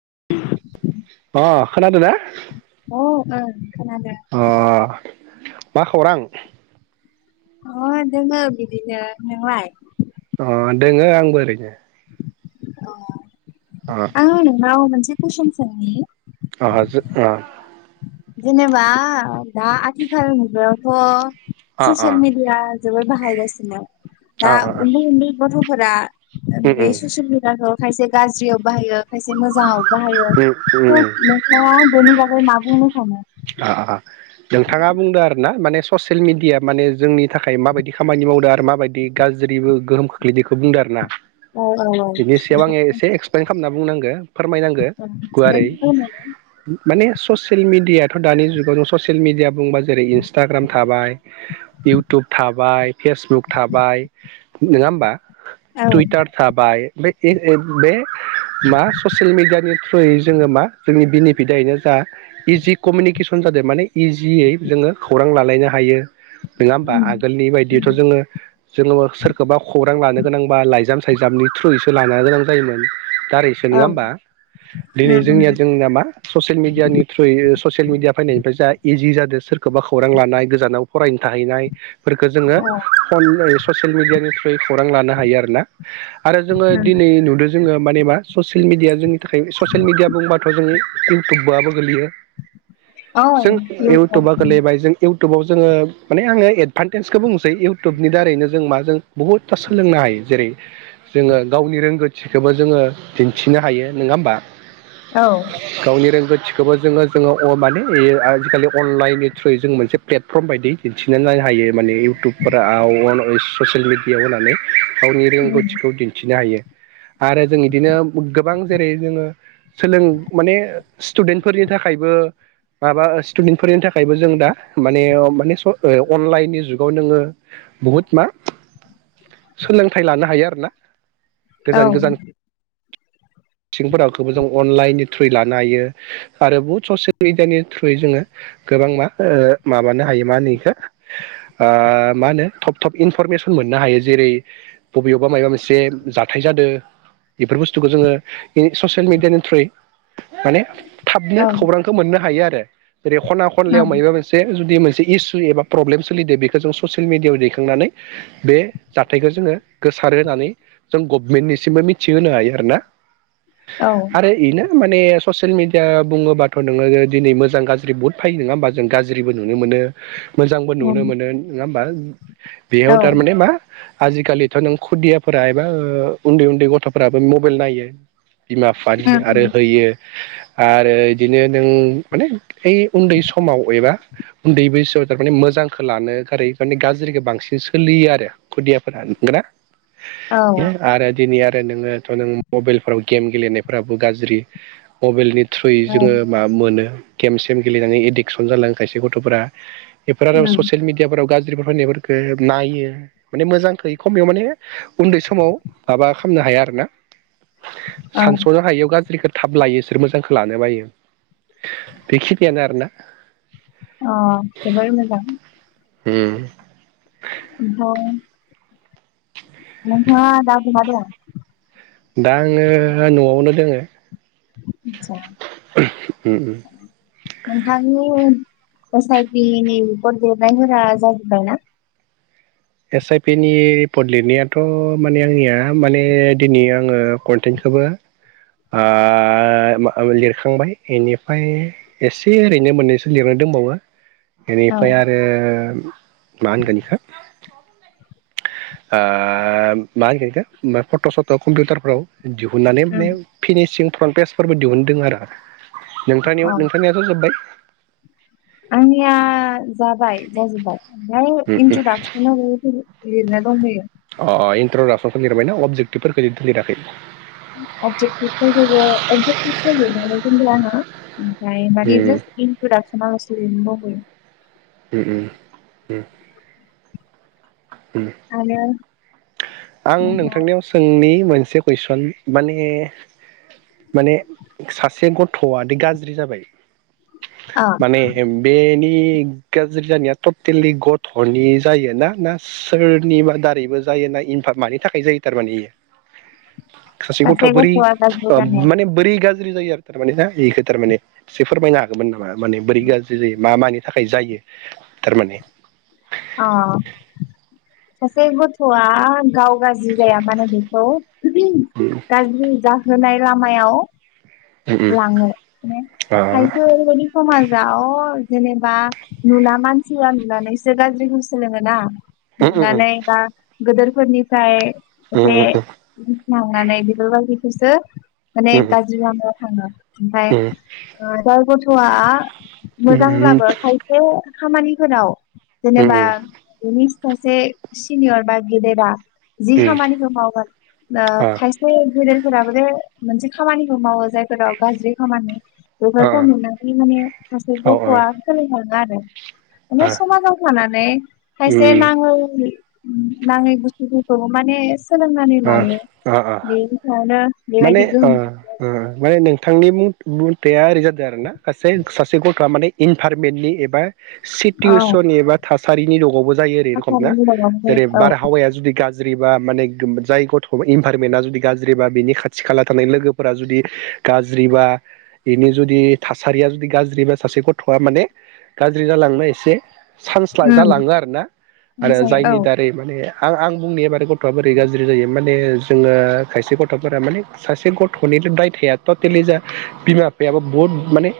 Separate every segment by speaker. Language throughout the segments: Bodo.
Speaker 1: [inaudible]
Speaker 2: अ खोनादोंना।
Speaker 1: अ।
Speaker 2: अ। मा खौरां?
Speaker 1: अ दोङो बिदिनो नोंलाय।
Speaker 2: अ दोङो आंबो ओरैनो।
Speaker 1: अ।
Speaker 2: अ
Speaker 1: आंङो नोंनाव मोनसे कुइसन सोंनि
Speaker 2: आहा जो आह
Speaker 1: जेनेबा दा आथिखाल मुगायावथ'
Speaker 2: अ अ
Speaker 1: ससियेल मिडिया जोबोद बाहायगासिनो दा
Speaker 2: अ अ अ
Speaker 1: उन्दै उन्दै गथ' फोरा
Speaker 2: उम उम
Speaker 1: बेे ससेल मिदियाखौ खायसे गाज्रियाव बाहायो खायसे मोजाङाव बाहायो
Speaker 2: उम उम
Speaker 1: त'
Speaker 2: उम
Speaker 1: नोंथाङा बेनि बा अ मा बुंनो सानो
Speaker 2: आ नोंथाङा बुंदों आरो ना माने ससियेल मिडिया माने जोंनि थाखाय माबायदि खामानि मावदों आरो माबायदि गाज्रिबो गोहोम खोख्लैदो इखो बुंदों आरो ना
Speaker 1: औ औ औ
Speaker 2: बिनि सायाव आङो एसे एक्सप्लइेन खामना बुंनांगो। फोरमायनांगो गुवारै।
Speaker 1: बेखौ बुंनो। औ
Speaker 2: माने ससियेल मिडिया थ' दानि जुगाव जों ससियेल मिडिया बुंबा जेरै इन्सटाग्राम थाबाय इउटुब थाबाय फेसबुक थाबाय नोङा होमबा?
Speaker 1: औ
Speaker 2: टुइतार थाबाय ओमफाय ए ए बे मा ससियेल मिडियानि थ्रयै जोङो मा जोंनि बेनिफिटायनो जा आ जि कमिउनिकेसन जादों माने इजियै जोङो खौरां लालायनो हायो। नङा होमबा
Speaker 1: उम
Speaker 2: आगोलनि
Speaker 1: उम
Speaker 2: बायदिथ' जोङो जोङो सोरखौबा खौरां लानो गोनांबा लाइजाम सायजामनि थ्रुयैसो लानो गोनां जायोमोन। दारैसो
Speaker 1: औ
Speaker 2: नङा
Speaker 1: उम
Speaker 2: होमबा दिनै जोंनिया
Speaker 1: उम
Speaker 2: जोंनिया मा ससियेल मिडियानि थ्रुयै मिडिया फैनायनिफ्राय जा इजि जादो। सोरखौबा खौरां लानाय गोजानाव फरायनो थाहैनाय। फोरखो जोङो फन [unintelligible] ससेल मिडियानि खौरां लानो हायो आरोना आरो जोङो दिनै नुदों जोङो मानेमा ससिल मिडिया जों नि थाखाय ससियेल मिडिया बुंबा बे'जोंइउटुआबो गोलैयो।
Speaker 1: औ
Speaker 2: जों
Speaker 1: उम
Speaker 2: इउटुबा
Speaker 1: औ
Speaker 2: गोलैबाय जों इउटुबाव जोङो माने आङो एडभान्टेजखौ बुंसै इउटुबनि दारैनो जों मा जों बहुदता सोलोंनो हायो जेरै जोङो गावनि रोंगौथिखौबो जोङो दिन्थिनो हायो नङा होमबा।
Speaker 1: औ
Speaker 2: गावनि रोंगौथि - थिखोबो जोंङो जों माने आजिखालि अनलाइननि थ्रुयै जों मोनसे प्लेटफर्म बायदि दिन्थिनो लांनो हायो माने इउटुबफोराव ससियेल मिडियाव होनानै गावनि
Speaker 1: उम
Speaker 2: रोंगौथिखौ दिन्थिनो हायो। आरो जों इदिनो गोबां जेरै जोङो सोलों माने स्टुडेन्टफोरनि थाखायबो माबा स्टुडेन्टफोरनि थाखायबो जों दा माने माने अनलाइननि जुगाव नोङो बहुद मा सोलोंथाइ लानो हायो आरोना।
Speaker 1: औ
Speaker 2: गोजान गोजान मिथिंफोरखौबो जों अनलाइननि थ्रुयै लानो हायो आरो बहुत ससियेल मिडियानि थ्रुयै जोङो गोबां मा माबानो हायो मा होनो बेखौ मा होनो थब थब इनफरमेसन मोननो हायो जेरै बबेयावबा माबा मोनसे जाथाय जादों बेफोर बुस्थुखौ जोङो ससियेल मिडियानि थ्रुयै माने थाबनो
Speaker 1: औ उम
Speaker 2: खौरां मोननो हायो आरो। जेरै खना
Speaker 1: औ
Speaker 2: खनलायाव माबा मोनसे जुदि मोनसे इसु एबा प्रब्लेम सोलिदो बेखौ जों ससियेल मिडियाआव दैखांनानै बे जाथायखौ जोङो गोसारो होननानै जों गभमेन्टनिसिमबो मिथिहोनो हायो आरोना। आरो इनो माने ससियेल मिडिया बुङोबा थ' नोङो दिनै मोजां गाज्रि बहुत फैयो नङा होमबा जों गाज्रिबो नुनो मोनो मोजांबो
Speaker 1: उम औ उम
Speaker 2: नुनो मोनो नङा होमबा
Speaker 1: औ
Speaker 2: बेयाव थारमाने मा आजिखालिथ' नों खुदियाफोरा एबा उन्दै उन्दै गथ'फोराबो मबाइल नायो। बिमा बिफानि आरो होयो। आरो बिदिनो नों माने ओइ उन्दै समाव एबा उन्दै बैसोआव थारमाने मोजांखौ लानो गारै माने गाज्रिखौ बांसिन सोलियो आरो खुदियाफोरा नंगौ ना।
Speaker 1: औ
Speaker 2: आरो दिनै आरो नोङोथ' नों मबाइलफोराव गेम गेलेनायफ्राबो गाज्रि मबाइलनि थ्रुयै जोङो मा मोनो गेम सेम गेलेनानै एडिकसन जालाङो खायसे गथ'फोरा बेफोर आरो
Speaker 1: उम
Speaker 2: ससियेल मिडियाफोराव गाज्रि फोर फैनायफोरखौ नायो माने मोजांखै खमायाव माने उन्दै समाव माबा खालामनो हाया आरो ना।
Speaker 1: औ
Speaker 2: सानसनो हायैआव गाज्रिखौ थाब लायो बिसोर मोजांखौ लानो बायो। बेखिनियानो आरोना।
Speaker 1: अ जोबोर मोजां।
Speaker 2: हे
Speaker 1: द नोंथाङा दा बहा दंङो?
Speaker 2: दा आङो न'आवनो। दङो।
Speaker 1: जा
Speaker 2: उम उम
Speaker 1: नोंथांनियाव एस आइ प नि रिपर्ट देरनाय हा जाजोबबाय ना?
Speaker 2: एस आइ पि नि रिपर्ट लिरनायाथ' माने आंनिया माने दिनै आङो कन्टेन्टखौबो आ ओ लिरखांबाय बेनिफ्राय एसे ओरैनो मोननैसो लिरनो दंबावो।
Speaker 1: औ
Speaker 2: बेनिफ्राय आरो मा होनगोन बिखौ ओ मा होनगोन बिखौ फट' सट' कम्पिउटारफोराव दिहुननानै
Speaker 1: उम
Speaker 2: माने फिनिसिं फन पेसफोरबो दिहुनदों आरो
Speaker 1: औ
Speaker 2: नोंथांनियाव नोंथांनियाथ' जोब्बाय?
Speaker 1: आंनिया जाबाय जाजोब्बाय। द
Speaker 2: उम उम
Speaker 1: इनसु दासनाफै। लिरनाय दंबोयो।
Speaker 2: अ इन्ट्रडसनखौ लिरबायना अबजेक्टिभफोरखौ लिराखै?
Speaker 1: अबजेतिबखौ [unintelligible] माने
Speaker 2: उम
Speaker 1: जास इन्ट्रडसनालसो लिरनोबावबाय
Speaker 2: ओम
Speaker 1: आरो
Speaker 2: आं
Speaker 1: नोंथां
Speaker 2: नोंथांनियाव सोंनि मोन मोनसे कुइसन माने माने सासे गथ'आाद गाज्रि जाबाय
Speaker 1: अ
Speaker 2: माने बेनि नि गाज्रि जानाया ट'टेलि गथ'नि जायोना ना सोरनिबा दारैबो जायो ना इन फार मानि थाखाय जायो थारमाने इयो? सासे गथ' बोरै
Speaker 1: गथ'आ गाज्रि
Speaker 2: ओ
Speaker 1: जानाया
Speaker 2: माने बोरै गाज्रि गाज्रि जायो आरो थारमाने ना बेखौ थारमाने एसे फोरमायनो हागौमोन नामा? माने बोरै गाज्रि जायो। मा मानि थाखाय जायो थारमाने
Speaker 1: अ सासे गथ'आ गाव गाज्रि जाया मानो बेखौ
Speaker 2: उम
Speaker 1: गाज जा होनाय लामायाव
Speaker 2: उम
Speaker 1: लाङो माने
Speaker 2: आ
Speaker 1: खायसे ओरैबायदि समाज। जाव जेनेबा नुना मानसिया नुनानैसो गाज्रिखौ सोलोङोना।
Speaker 2: उम उम
Speaker 1: नुनानै बा गेदेरफोरनिफाय जे
Speaker 2: उम उम
Speaker 1: [unintelligible] मावनानै बेफोरबायदिखौसो माने
Speaker 2: उम उम
Speaker 1: गाज्रि लामायाव [inaudible] [inaudible] [inaudible]
Speaker 2: उम
Speaker 1: मोजांब्लाबो खायसे खामानिफोराव
Speaker 2: उम
Speaker 1: जेनेबा बिनि [unintelligible] जि
Speaker 2: उम
Speaker 1: खामानिखौ मावगोन
Speaker 2: आ
Speaker 1: खायसे गेदेर फोराबो बे मोनसे खामानिखौ मावो जाय फोराव गाज्रि खामानि
Speaker 2: आ
Speaker 1: बेफोरखौ नुनानै माने सासे
Speaker 2: औ ओ
Speaker 1: गथ'आ सोलोंना गारो समाजाव थानानै खायसे
Speaker 2: उम
Speaker 1: नाङै। नाङै बुसथुफोरखौ माने सोलोंनानै
Speaker 2: अ
Speaker 1: लायो
Speaker 2: अ अ
Speaker 1: बेनि सायावनो
Speaker 2: माने
Speaker 1: बेबायदि
Speaker 2: अ
Speaker 1: गोहोम
Speaker 2: अ माने नों। बिथांनि मुथाया ओरै जादों आरो ना ससे सासे गथ'आ माने इनभारमेन्टनि एबा
Speaker 1: औ
Speaker 2: सिटुवेसननि एबा था [unintelligible] जायो रखम ना
Speaker 1: थासारिनि औ उम
Speaker 2: जेरै बारहावाया जुदि गाज्रि। [unintelligible] जाय गथ' इनभाररमेन्टआ जुदि गाज्रिबा बिनि खाथि खाला थानाय, लोगोफोरा जुदि गाज्रिबा बेनि जुदि थासारिया जुदि गाज्रिबा सासे गथ'आ माने गाज्रि जालांनो एसे। चान्स जालाङो आरोना, आरो
Speaker 1: ओमफ्राय औ
Speaker 2: जायनि दारै माने आं आं बुंनिा एबार गथ'आ बोरै गाज्रि। ज्रि जायो माने जोङो खायसे गथ'फोरा माने सासे गथ'नि दायथया टटेलि जा बिमा बिफायाबो बहुद माने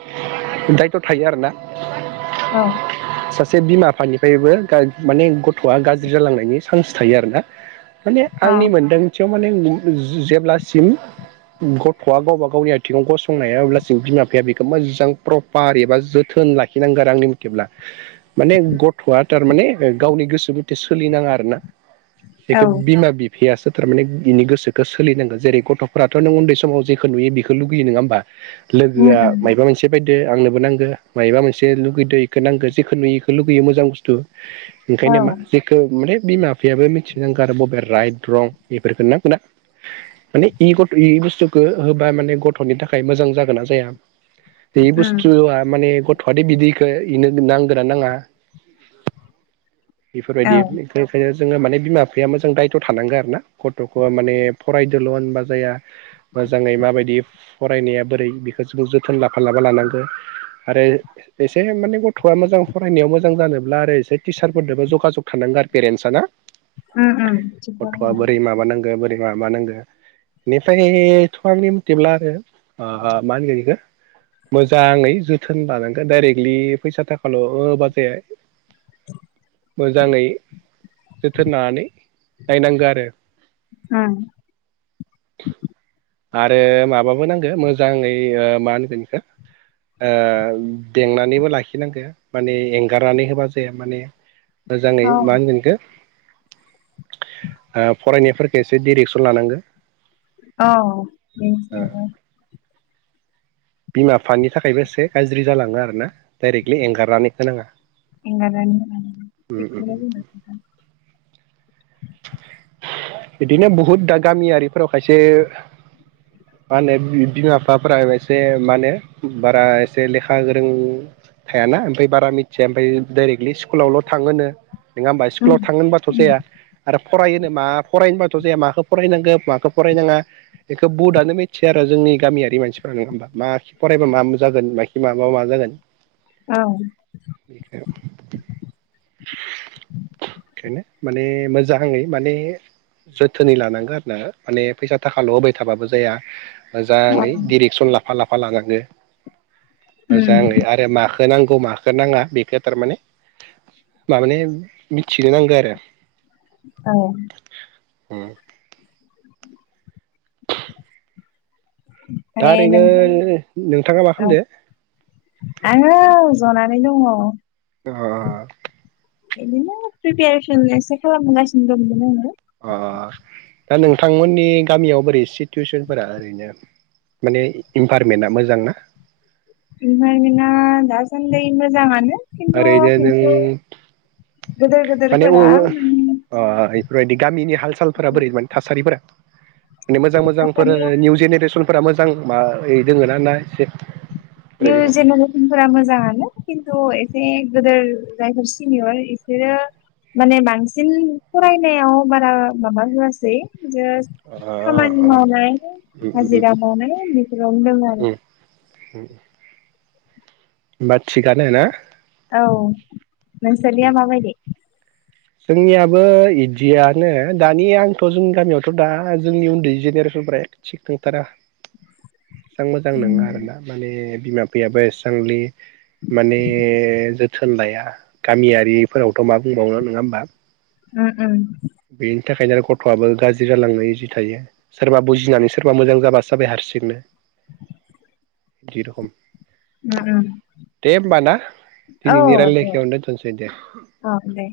Speaker 2: दायथ' थायो आरोना।
Speaker 1: औ
Speaker 2: सासे बिमा बिफानिफ्रायबो माने गथ'आ गाज्रि जालांनायनि चान्स थायो आरो ना
Speaker 1: औ
Speaker 2: आंनि मोनदांथियाव माने जेब्लासिम गथ'आ गावबा गावनि आथिङाव गसंनो हाया अब्लासिम बिमा बिफाया बेखौ मोजां प्रपार एबा जोथोन लाखिनांगौ आरो आंनि मथेब्ला माने गथ'आ थारमाने गावनि गोसो मथे सोलिनाङा आरो ना
Speaker 1: औ
Speaker 2: बेखौ बिमा बि बेयासो थारमाने बिनि गोसखो सोलिनांगोन जेरै गथ'फोराथ' नों उन्दै समाव जेखौ नुयो बेखौ लुगयो नङा होमबा
Speaker 1: उम
Speaker 2: लोगोआ
Speaker 1: उम
Speaker 2: माबा मोनसे बायदि दो आंनोबो नांगो मायबा मोनसे लुगैदों एखौ नांगो जेखौ नुयो बेखौ लुगैयो मोजां बुस्थु
Speaker 1: औ
Speaker 2: ओंखायनो मा जेखौ माने बिमा बिफायाबो मिथिना गार बबे राइट रं बेफोरखौन ना खा माने इ गथ' इ बुस्थुखौ होबा माने गथ'नि थाखाय मोजां जागोन ना जाया बे
Speaker 1: उम
Speaker 2: बुस्थु माने गथ थवादे बिदिखौ इनो नांगोना नाङा
Speaker 1: औ
Speaker 2: बेफोरबायदि बिखाय खायनो जो माने बिमा बिफाया मोजां दायथ' थानांगोन आरोना गथ'खौ माने फरायदोल' होनबा जाया मोजाङै माबायदि फरायनाया बोरै बेखौ जो जोथोन लाफा लाफा लानांगौ आरो एसे माने गथ'आ मोजां फरायनायाव मोजां जानोब्ला आरो एसे टिचारफोरजोंबोा जगाजग थानांगौ आरो पेरेन्टसाना
Speaker 1: उम उम थिगखौनो
Speaker 2: गथ'आ
Speaker 1: होनदों
Speaker 2: बोरै माबानांगो बोरै माबानांगो बेनिफ्रायथ' आंनि मथिब्ला आरो मा होनगोन बेखौ मोजाङै जोथोन लानांगो डाइरेक्टलि फैसा थाखाल' बाजाया
Speaker 1: [unintelligible]
Speaker 2: मोजाङै जोथोन लानानै नायनांगौ आरो
Speaker 1: आ
Speaker 2: आरो माबाबो नांगो मोजाङै ओ मा होनगोन बेखौ ओ बेंनानैबो लाखिनांगो माने एंगारनानै होबा जाया माने मोजाङै
Speaker 1: औ
Speaker 2: मा होनगोनखो ओ फरायनायफोरखौ एसे डिरेक्सन लानांगो
Speaker 1: औ बेस
Speaker 2: ओ बिमा बिफानि थाखायबो एसे गाज्रि जालाङो आरोना डायरेक्टलि एंगारनानै होनाङा उम उम
Speaker 1: [unintelligible]
Speaker 2: बिदिनो बहुद दा गामियारिफोराव खायसे मा होनो बिमा बिफाफोरा एसे मा होनो बारा एसे लेखा गोरों थायाना ओमफ्राय बारा मिथिया ओमफ्राय डायरेक्टलि स्कुलावल' थाङोनो नङा होमबा
Speaker 1: उम
Speaker 2: सकुलाव थागोनबा थ'
Speaker 1: उम
Speaker 2: जाया आरो फरायोनो मा फरायनोबाथ' जाया मखौ फरायनांगौ माखौ फरायनाङा बेखौ बुडआनो मिथिया आरो जोंनि गामियारि मानसिफ्रा नङा होमबा माखि फरायबा मा जागोन मि माबाबा मा जागोन
Speaker 1: औ
Speaker 2: [unintelligible] बेखायनो माने मोजाङै माने जोथोनै लानांगौ आरो ना माने फैसा थाखाल' होबाय थाबाबो जाया
Speaker 1: औ
Speaker 2: मोजाङै डिरेक्सन ला लाफा लाफा लाङो
Speaker 1: उम
Speaker 2: मोजाङै आरो माख माखौ नांगौ माखौ नाङा बेखौ थारमाने माबानि मिथिनो नांगौ आरो।
Speaker 1: ओं।
Speaker 2: ओम। दा
Speaker 1: ओमफ्राय
Speaker 2: ओरैनो
Speaker 1: नोंथां
Speaker 2: नोंथाङा मा खालामदों?
Speaker 1: आङो औ जनानै दङ।
Speaker 2: अह!
Speaker 1: बिदिनो प्रिपेरेसन एसे खालामगासिनो दंमोन आङो।
Speaker 2: अह दा नोंथांमोननि गामियाव बोरै सिटुवेसनफोरा ओरैनो माने इनभारमेन्टआ मोजां ना?
Speaker 1: इनभारमेन्टआ दा साननैसो मोजां आनो।
Speaker 2: ओरैनो नों
Speaker 1: गोदोर
Speaker 2: माने
Speaker 1: गोदोरफोरा माने
Speaker 2: इफोरबायदि गामिनि हाल सालफोरा बोरै माने थासारिफोरा? मोजां मोजांफोर
Speaker 1: थासारिया
Speaker 2: निउ जेनेरेसनफोरा मोजां [unintelligible]
Speaker 1: निउ
Speaker 2: दोङो
Speaker 1: जेनेरेसनफोरा मोजांआनो खिन्थु एसे गेदेर जायफोर सिनियर बिसोरो माने बांसिन फरायनायाव बारा माबा होआसै
Speaker 2: अ
Speaker 1: जास्ट
Speaker 2: अ
Speaker 1: खामानि मावनाय हाजिरा मावनाय बेफोरावनो दङ आरो।
Speaker 2: उम। होनबा थिगानो ना?
Speaker 1: औ। नोंसानिआ मा बायदि?
Speaker 2: जोंनियाबो इदियानो, दानि आंथ' जोंनि गामियावथ' दा जोंनि उन्दै जेनेरेसनफ ए थिख नंथारा‌। एसेबां मोजां
Speaker 1: उम
Speaker 2: नङा आरो ना माने बिमा बिफायाबो एसांलि माने जोथोन लाया, गामियारिफोरावथ' मा बुंबावनो नङा होनबा?
Speaker 1: उम उम।
Speaker 2: बेनि थाखायनो आरो गथ'आबो गाज्रि जालांनो इजि थायो। सोरबा बुजिनानै सोरबा मोजां जाबासो जाबाय हारसिंनो जे रखम
Speaker 1: उम उम
Speaker 2: दे होमबा ना
Speaker 1: औ
Speaker 2: दिनैनि
Speaker 1: दे
Speaker 2: रायलायनायखौ बेखिनियावनो दोनथ'नोसै दे।
Speaker 1: औ दे